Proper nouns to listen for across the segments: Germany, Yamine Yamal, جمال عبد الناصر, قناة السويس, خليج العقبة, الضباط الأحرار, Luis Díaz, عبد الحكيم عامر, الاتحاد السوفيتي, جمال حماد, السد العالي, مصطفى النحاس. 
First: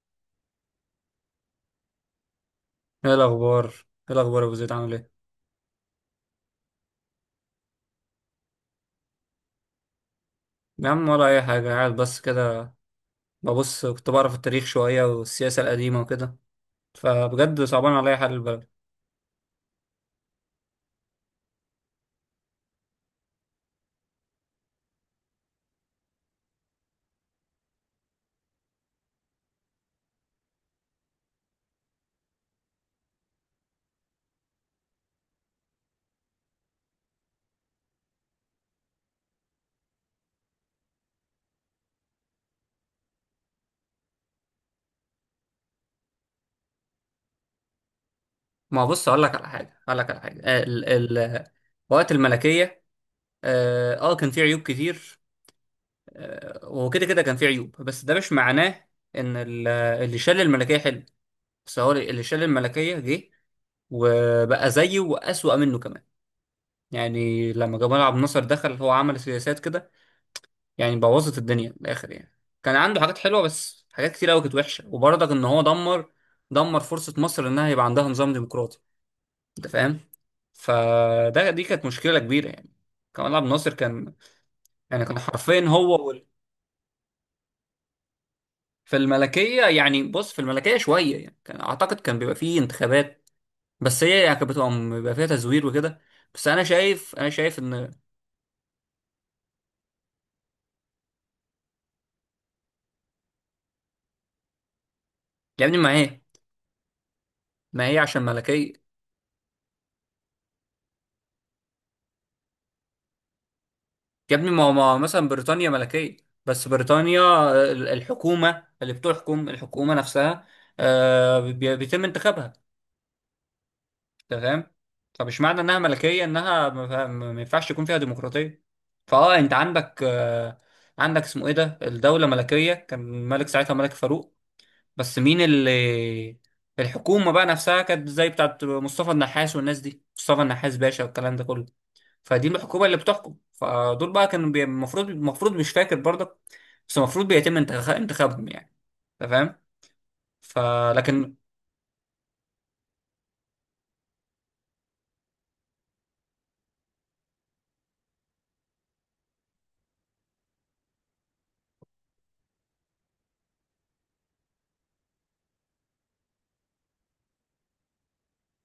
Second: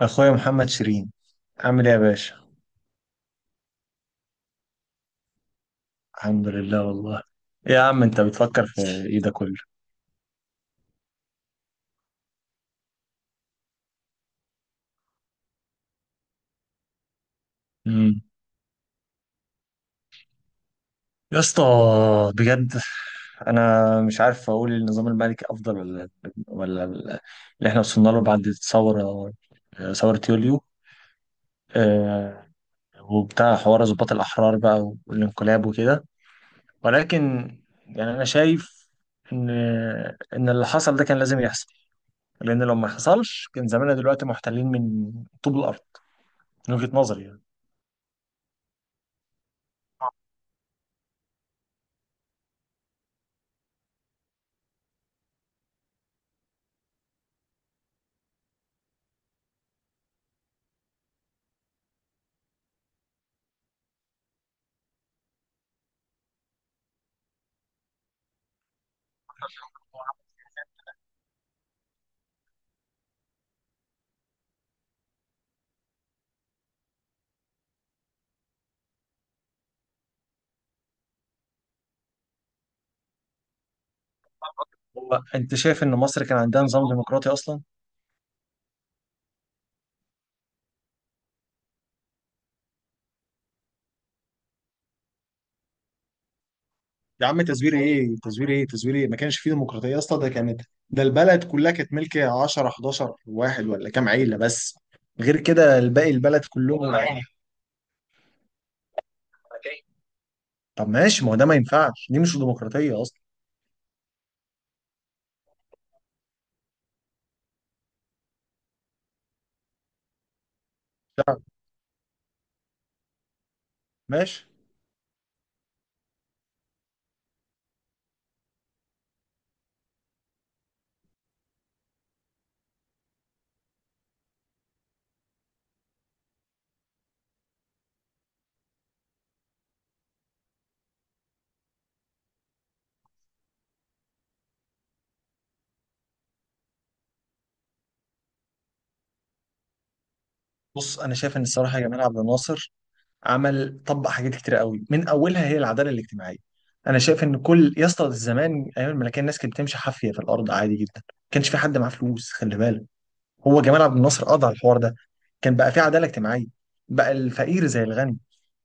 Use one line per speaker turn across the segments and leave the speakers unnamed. اخويا محمد شيرين، عامل ايه يا باشا؟
ايه الاخبار ايه الاخبار يا ابو زيد، عامل ايه؟
الحمد لله والله. إيه يا عم، انت بتفكر في ايه ده كله؟
يا عم ولا اي حاجه، قاعد بس كده ببص. كنت بعرف التاريخ شويه والسياسه القديمه وكده، فبجد صعبان عليا
امم
حال البلد.
يا اسطى، بجد، انا مش عارف اقول النظام الملكي افضل ولا اللي احنا وصلنا له بعد الثوره، ثوره يوليو، آه، وبتاع حوار ضباط الاحرار بقى والانقلاب وكده. ولكن يعني انا شايف ان ان اللي حصل ده كان لازم يحصل، لان لو ما حصلش كان زماننا دلوقتي محتلين من طوب الارض، من وجهه نظري يعني.
ما بص، اقول لك على حاجه، ال ال وقت الملكيه كان في عيوب كتير. وكده كان في عيوب، بس ده مش معناه ان اللي شال الملكيه حلو، بس هو اللي شال الملكيه جه وبقى زيه واسوأ منه كمان. يعني لما جمال عبد الناصر دخل، هو عمل سياسات كده يعني بوظت الدنيا من الاخر يعني. كان عنده حاجات حلوه بس حاجات كتير قوي كانت وحشه، وبرضك ان هو دمر فرصه مصر انها يبقى عندها نظام ديمقراطي، انت فاهم؟ فده دي كانت مشكله كبيره يعني. كمال عبد الناصر كان، يعني كان
هو انت
حرفيا
شايف ان
هو
مصر
وال...
كان عندها نظام ديمقراطي اصلا؟
في الملكيه يعني بص، في الملكيه شويه يعني كان اعتقد كان بيبقى فيه انتخابات، بس هي يعني كانت بتبقى فيها تزوير وكده. بس انا شايف
يا
انا
عم،
شايف
تزوير
ان...
ايه؟ تزوير ايه؟ تزوير ايه؟ ما كانش فيه ديمقراطيه يا اسطى. ده البلد كلها كانت ملك 10 11 واحد ولا كام عيله بس، غير
يا ابني
كده
ما
الباقي
هي
البلد كلهم عيله.
ما هي عشان ملكيه.
طب ماشي، ما هو ده ما ينفعش، دي مش ديمقراطيه اصلا.
يا ابني ما هو مثلا بريطانيا ملكية، بس بريطانيا الحكومة اللي بتحكم الحكومة نفسها، بيتم انتخابها،
ماشي.
تمام؟ فمش معنى انها ملكية انها ما ينفعش يكون فيها ديمقراطية. انت عندك، عندك اسمه ايه ده، الدولة ملكية كان الملك ساعتها ملك فاروق، بس مين اللي... الحكومة بقى نفسها كانت زي بتاعت مصطفى النحاس والناس دي، مصطفى النحاس باشا والكلام ده كله، فدي الحكومه اللي بتحكم. فدول بقى كانوا المفروض مش فاكر برضك، بس المفروض بيتم انتخابهم يعني، انت فاهم؟
بص، انا
فلكن...
شايف ان الصراحه جمال عبد الناصر عمل طبق حاجات كتير قوي، من اولها هي العداله الاجتماعيه. انا شايف ان كل، يا اسطى، زمان ايام الملكيه الناس كانت بتمشي حافيه في الارض عادي جدا، ما كانش في حد معاه فلوس، خلي بالك. هو جمال عبد الناصر قضى على الحوار ده، كان بقى في عداله اجتماعيه، بقى الفقير زي الغني،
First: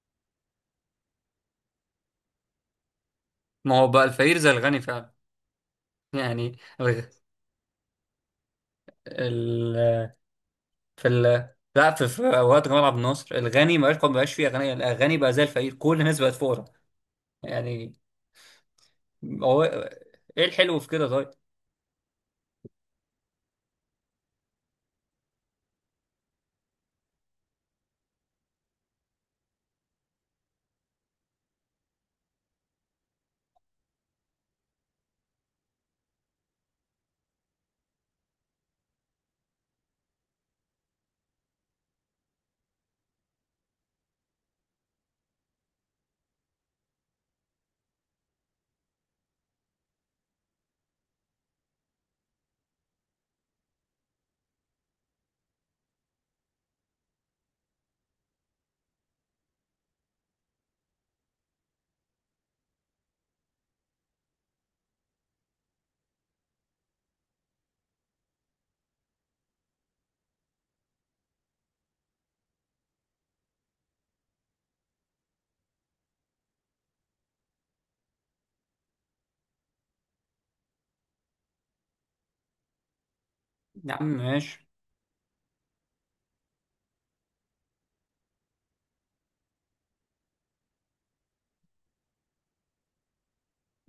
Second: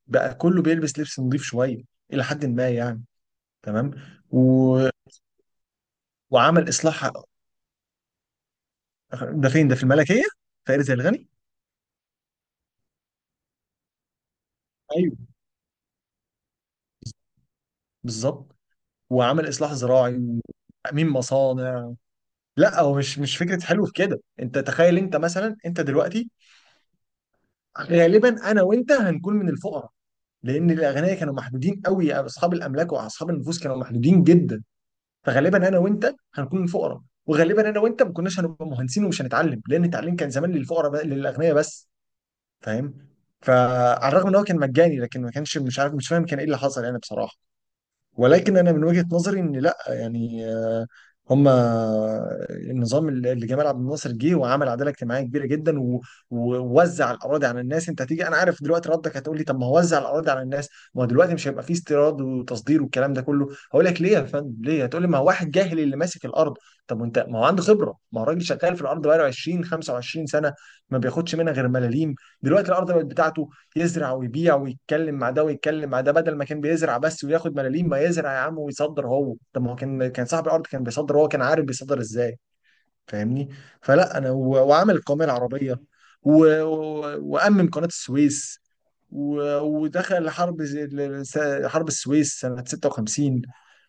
بقى كله بيلبس لبس نظيف شويه، الى حد ما يعني.
ما هو
تمام.
بقى الفقير زي
و...
الغني فعلا، يعني
وعمل
ال...
اصلاح. ده فين؟ ده في
ال...
الملكيه فقير زي
في
الغني؟
ال... لا، في اوقات جمال عبد الناصر الغني ما بقاش فيه اغنياء، الغني
ايوه،
بقى زي الفقير، كل الناس بقت فقراء يعني.
بالظبط. وعمل
هو
اصلاح زراعي
ايه الحلو في كده
وتامين
طيب؟
مصانع. لا، هو مش فكره حلو في كده. انت تخيل، انت مثلا، انت دلوقتي غالبا انا وانت هنكون من الفقراء، لان الاغنياء كانوا محدودين قوي، اصحاب الاملاك واصحاب النفوس كانوا محدودين جدا. فغالبا انا وانت هنكون فقراء، وغالبا انا وانت ما كناش هنبقى مهندسين ومش هنتعلم، لان التعليم كان زمان للاغنياء بس. فاهم. فعلى الرغم ان هو كان مجاني لكن ما كانش، مش عارف، مش فاهم كان ايه اللي حصل يعني بصراحه. ولكن انا من وجهة نظري، ان لا يعني، هما النظام اللي جمال عبد الناصر جه وعمل عداله اجتماعيه كبيره جدا ووزع الاراضي على الناس. انت هتيجي، انا عارف دلوقتي ردك، هتقول لي طب ما هو وزع الاراضي على الناس، ما هو دلوقتي مش هيبقى فيه استيراد وتصدير والكلام ده كله. هقول لك ليه يا فندم. ليه؟ هتقول لي ما هو واحد جاهل اللي ماسك الارض. طب وانت ما هو عنده خبره، ما هو راجل شغال في الارض بقاله 20 25 سنه، ما بياخدش منها غير ملاليم. دلوقتي الارض بقت بتاعته، يزرع ويبيع ويتكلم مع ده ويتكلم مع ده، بدل ما كان بيزرع بس وياخد ملاليم. ما يزرع يا عم ويصدر هو. طب ما هو كان صاحب الارض كان بيصدر، هو كان عارف بيصدر ازاي. فاهمني.
يا عم
فلا، انا
ماشي،
وعمل القوميه العربيه و... و... وامم قناه السويس و... ودخل حرب حرب السويس سنه 56.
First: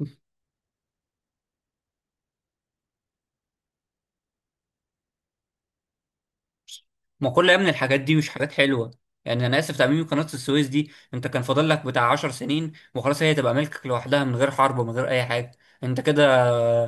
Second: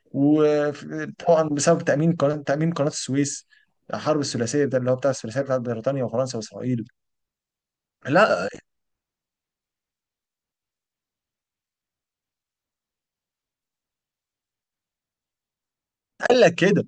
وطبعا بسبب تامين قناه السويس، الحرب الثلاثيه ده اللي هو بتاع الثلاثيه بتاعت بريطانيا وفرنسا واسرائيل.
ما كل يا ابني الحاجات دي مش
لا،
حاجات حلوه يعني، انا اسف. تعميم قناه السويس دي، انت كان فاضل لك بتاع 10 سنين وخلاص هي تبقى ملكك لوحدها من غير حرب ومن غير اي حاجه، انت
قال
كده؟
لك كده.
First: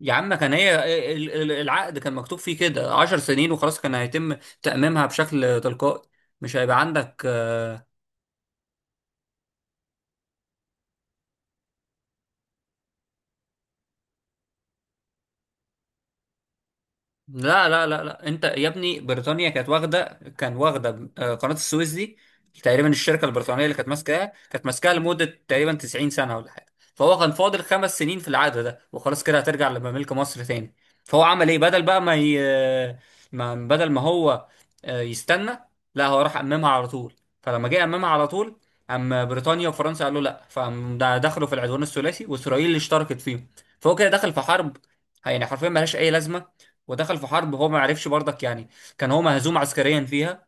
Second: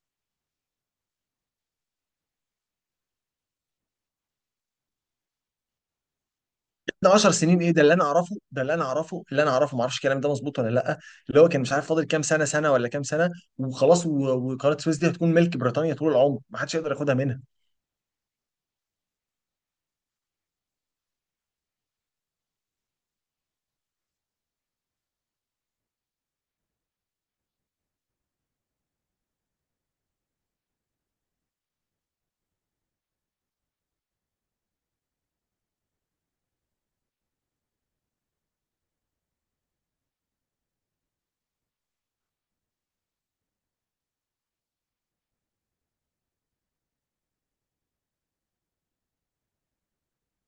يا عم كان هي العقد كان مكتوب فيه كده 10 سنين وخلاص، كان هيتم تأميمها بشكل تلقائي، مش هيبقى
ده
عندك.
10 سنين ايه؟ ده اللي انا اعرفه، اللي انا اعرفه، ما اعرفش الكلام ده مظبوط ولا لا. اللي هو كان مش عارف فاضل كام سنه ولا كام سنه، وخلاص. وقناه السويس دي هتكون ملك بريطانيا طول العمر، ما حدش يقدر ياخدها منها.
لا لا لا لا، انت يا ابني بريطانيا كانت واخده قناه السويس دي تقريبا، الشركه البريطانيه اللي كانت ماسكاها لمده تقريبا 90 سنه ولا حاجه، فهو كان فاضل 5 سنين في العقد ده وخلاص، كده هترجع لملك مصر تاني. فهو عمل ايه بدل بقى ما، بدل ما هو يستنى، لا هو راح اممها على طول، فلما جه اممها على طول اما بريطانيا وفرنسا قالوا لا، فقام ده دخلوا في العدوان الثلاثي واسرائيل اللي اشتركت فيهم. فهو كده دخل في حرب، يعني حرفيا ملهاش اي لازمه، ودخل في حرب هو ما عرفش برضك يعني. كان هو مهزوم عسكريا فيها،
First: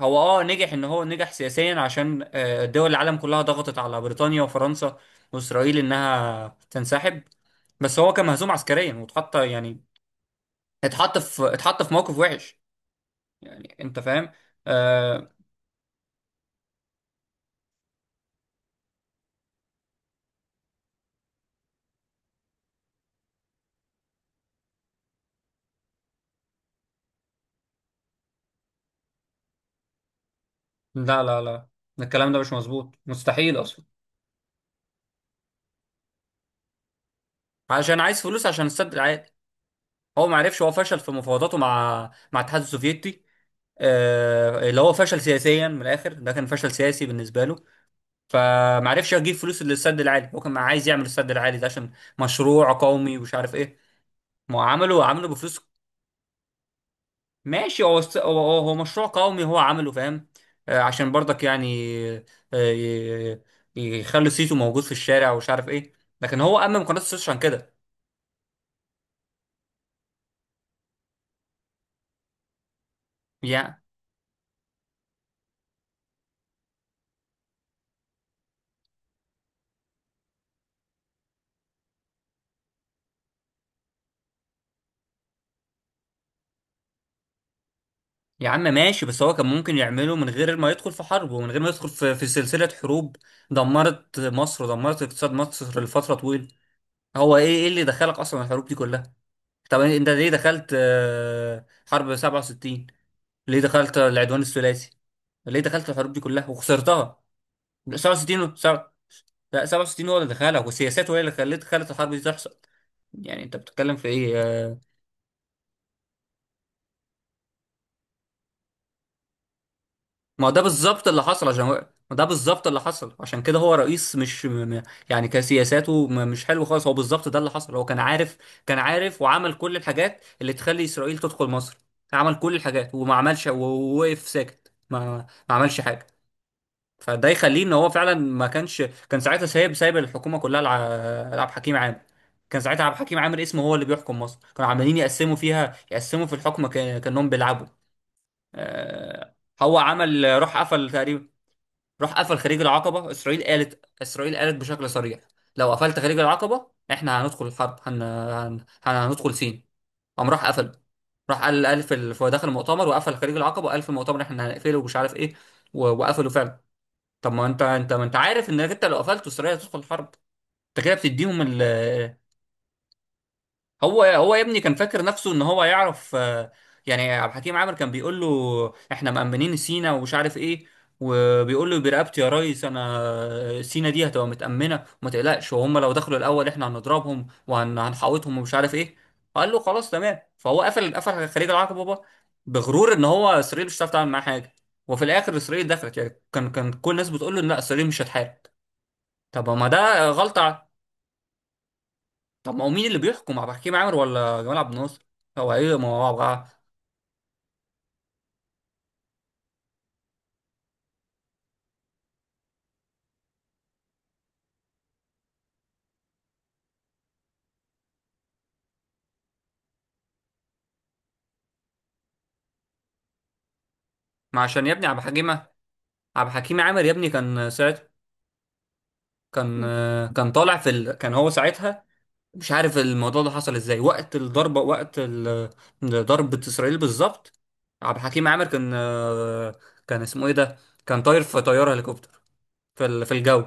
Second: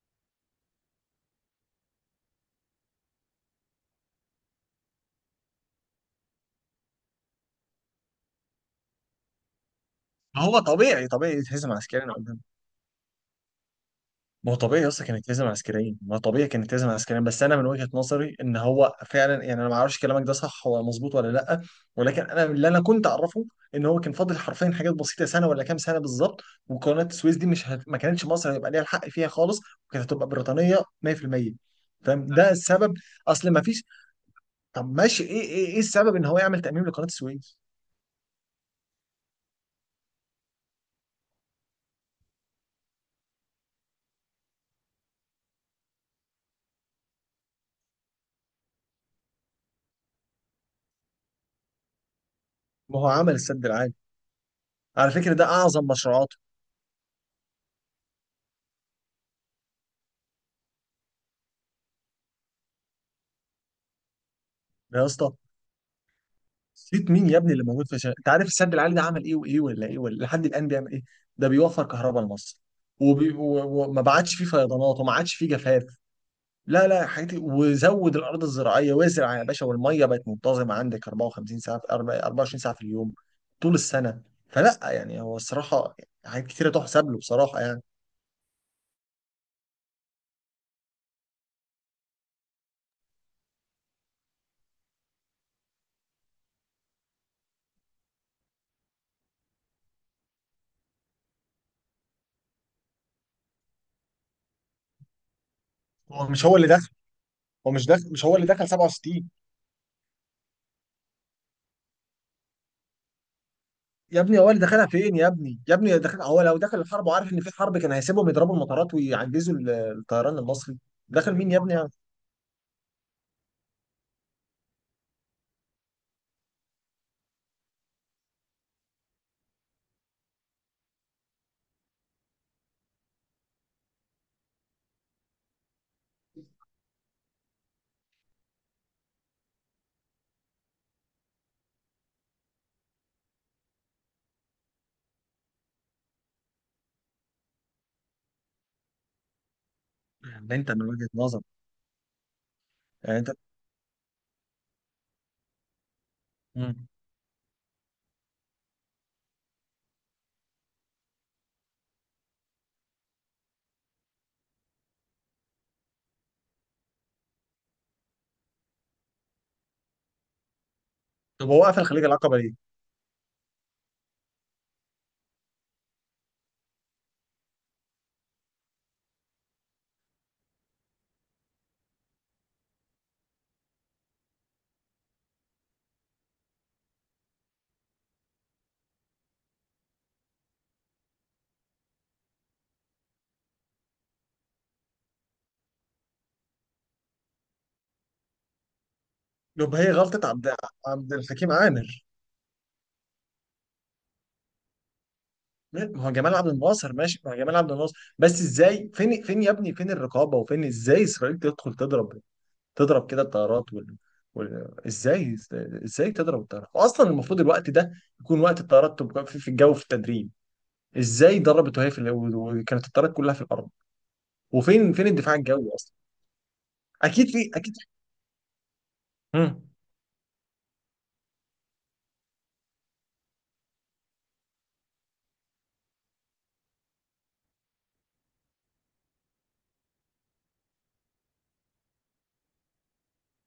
هو نجح، ان هو نجح سياسيا عشان دول العالم كلها ضغطت على بريطانيا وفرنسا واسرائيل انها تنسحب، بس هو كان مهزوم عسكريا واتحط يعني،
هو طبيعي
اتحط
طبيعي
في
يتهزم
اتحط في
عسكريا.
موقف وحش، يعني انت فاهم؟
ما هو طبيعي اصلا كانت
آه
لازم عسكريين، ما هو طبيعي كانت لازم عسكريين. بس انا من وجهة نظري ان هو فعلا يعني، انا ما اعرفش كلامك ده صح ولا مظبوط ولا لا. ولكن انا كنت اعرفه ان هو كان فاضل حرفيا حاجات بسيطه، سنه ولا كام سنه بالظبط. وقناه السويس دي مش هت... ما كانتش مصر هيبقى ليها الحق فيها خالص، وكانت هتبقى بريطانيه
لا لا
100%.
لا
فاهم
الكلام ده
ده
مش
السبب.
مظبوط
اصل
مستحيل
ما
اصلا.
فيش. طب ماشي، ايه السبب ان هو يعمل تأميم لقناه السويس؟
عشان عايز فلوس عشان السد العالي، هو ما عرفش، هو فشل في مفاوضاته مع الاتحاد السوفيتي، اللي هو فشل سياسيا من الاخر، ده كان فشل سياسي بالنسبه له، فمعرفش اجيب فلوس للسد العالي. هو كان عايز يعمل السد العالي ده عشان مشروع
ما هو
قومي ومش
عمل
عارف
السد
ايه.
العالي.
ما هو عمله
على
عمله
فكره ده
بفلوس،
اعظم مشروعاته.
ماشي، هو هو مشروع قومي، هو عمله، فاهم؟ عشان برضك يعني، آه، ي- يخلي صيته موجود في
يا
الشارع
اسطى،
ومش عارف ايه، لكن هو أمم قناة
نسيت
السويس
مين
عشان
يا ابني اللي
كده.
موجود انت عارف السد العالي ده عمل ايه وايه ولا ايه ولا لحد الان بيعمل ايه؟ ده بيوفر كهرباء لمصر،
يا
وما بعتش فيه فيضانات وما عادش فيه جفاف. لا لا حياتي، وزود الارض الزراعيه وازرع يا باشا، والميه بقت منتظمه عندك 54 ساعه في أربع- 24 ساعه في اليوم طول السنه. فلا يعني هو الصراحه حاجات كتيره تحسب له بصراحه يعني.
يا عم ماشي، بس هو كان ممكن يعمله من غير ما يدخل في حرب ومن غير ما يدخل في، سلسلة حروب دمرت مصر ودمرت اقتصاد مصر لفترة طويلة. هو ايه اللي دخلك اصلا الحروب دي كلها؟ طب انت ليه دخلت حرب 67؟ ليه دخلت العدوان الثلاثي؟ ليه دخلت الحروب دي
هو مش
كلها
هو اللي دخل
وخسرتها؟
هو مش دخل مش هو
67
اللي
و-
دخل
سبعة-
67.
لا 67 هو اللي دخلها، وسياساته هي اللي خلت الحرب دي تحصل، يعني انت بتتكلم في
يا ابني
ايه
هو اللي دخلها فين؟ يا ابني، يا ابني، دخل هو لو دخل الحرب وعارف ان في حرب كان هيسيبهم يضربوا المطارات ويعجزوا الطيران
ما هو ده
المصري.
بالظبط اللي
دخل
حصل،
مين يا
عشان
ابني يعني
ما ده بالظبط اللي حصل، عشان كده هو رئيس مش يعني كسياساته مش حلو خالص. هو بالظبط ده اللي حصل، هو كان عارف، كان عارف وعمل كل الحاجات اللي تخلي اسرائيل تدخل مصر، عمل كل الحاجات وما عملش ووقف ساكت ما عملش حاجة، فده يخليه ان هو فعلا ما كانش. كان ساعتها سايب الحكومه كلها لعبد الحكيم عامر، كان ساعتها عبد الحكيم عامر اسمه هو اللي بيحكم مصر، كانوا عمالين يقسموا فيها، يقسموا في الحكم، كانهم بيلعبوا. آه، هو عمل،
يعني
راح
انت من
قفل
وجهة
تقريبا،
نظر
راح قفل خليج العقبه.
يعني انت.
اسرائيل قالت بشكل صريح، لو قفلت خليج العقبه
مم.
احنا هندخل الحرب، هندخل سين، قام راح قفل. راح قال في داخل المؤتمر وقفل خليج العقبه، وقال في المؤتمر احنا هنقفله ومش عارف ايه، وقفلوا فعلا. طب ما انت انت ما انت عارف انك انت لو قفلت اسرائيل هتدخل حرب، انت كده بتديهم
طب
ال...
هو قفل خليج العقبة ليه؟
هو يا ابني كان فاكر نفسه ان هو يعرف يعني. عبد الحكيم عامر كان بيقول له احنا مأمنين سينا ومش عارف ايه، وبيقول له برقبتي يا ريس انا سينا دي هتبقى متأمنة وما تقلقش، وهم لو دخلوا الاول احنا هنضربهم وهنحوطهم ومش عارف ايه، قال له خلاص تمام. فهو قفل خليج العقبة بقى بغرور، ان هو اسرائيل مش هتعرف تعمل معاه حاجة، وفي الاخر اسرائيل دخلت يعني، كان كل الناس بتقول له إن لا اسرائيل مش هتحارب، طب ما
طب هي
ده
غلطة
غلطة.
عبد الحكيم عامر.
طب ما هو مين اللي بيحكم، عبد الحكيم عامر ولا جمال عبد الناصر؟ هو ايه؟ ما
ما
هو
هو جمال عبد الناصر، ماشي، ما هو جمال عبد الناصر بس ازاي، فين يا ابني فين الرقابة؟ وفين ازاي اسرائيل تدخل تضرب، تضرب كده الطيارات وال... ازاي ازاي تضرب الطيارات، واصلا المفروض الوقت ده يكون وقت الطيارات تبقى في الجو في التدريب؟ ازاي ضربت وهي وكانت الطيارات كلها في الارض؟
ما، عشان يا ابني
وفين فين الدفاع الجوي اصلا؟
عبد الحكيم عامر يا ابني
اكيد
كان
في اكيد.
ساعتها، كان
امم
كان طالع في ال... كان هو ساعتها مش عارف الموضوع ده حصل ازاي وقت الضربة، وقت ال... ضربة اسرائيل بالظبط. عبد الحكيم عامر كان اسمه ايه ده، كان طاير في طيارة هليكوبتر في في الجو،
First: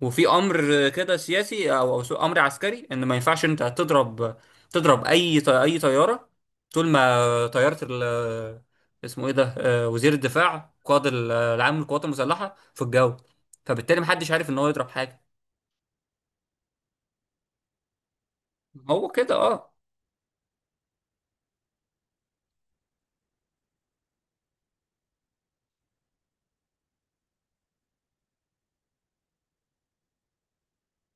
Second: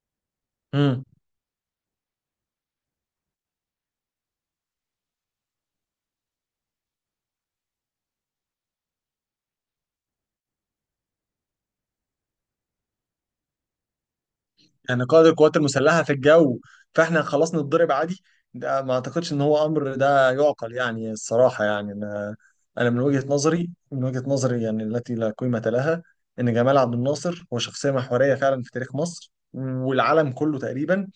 وفي امر
امم
كده سياسي او أو امر عسكري، ان ما ينفعش انت تضرب، تضرب اي اي طياره، طول ما طياره ال... اسمه ايه ده وزير الدفاع قائد العام للقوات المسلحه في الجو، فبالتالي محدش عارف ان هو يضرب
يعني
حاجه.
قائد القوات المسلحه في الجو، فاحنا خلاص نتضرب عادي؟ ده ما
هو
اعتقدش
كده
ان هو امر ده يعقل يعني الصراحه يعني انا. انا من وجهه نظري يعني التي لا قيمه لها، ان جمال عبد الناصر هو شخصيه محوريه فعلا في تاريخ مصر والعالم كله تقريبا.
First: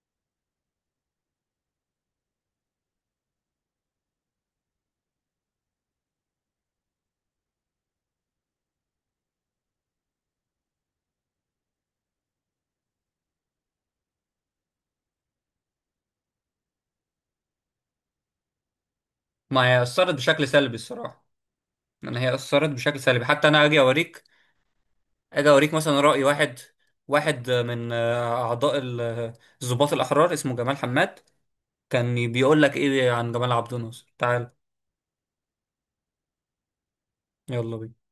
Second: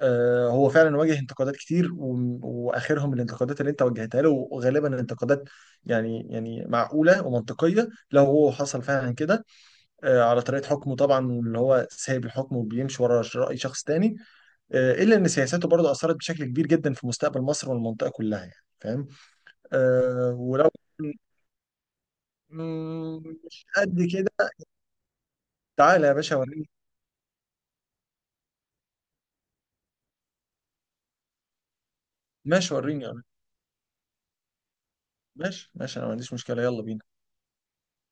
هو فعلا واجه انتقادات كتير واخرهم الانتقادات اللي انت وجهتها له، وغالبا انتقادات يعني معقوله ومنطقيه لو هو حصل فعلا كده. على طريقه حكمه طبعا اللي هو سايب الحكم وبيمشي ورا راي شخص تاني. الا ان سياساته برضه اثرت بشكل كبير جدا في مستقبل مصر والمنطقه كلها يعني، فاهم؟
ما هي اثرت بشكل
ولو
سلبي الصراحه، يعني هي اثرت بشكل سلبي، حتى انا
مش
اجي
قد
اوريك،
كده.
اجي اوريك مثلا
تعالى يا
راي
باشا
واحد،
وريني.
واحد من اعضاء الضباط الاحرار اسمه جمال حماد، كان بيقول
ماشي،
لك
وريني
ايه
أنا.
عن جمال عبد الناصر؟ تعال،
ماشي ماشي، انا ما عنديش مشكله. يلا بينا.
يلا بينا.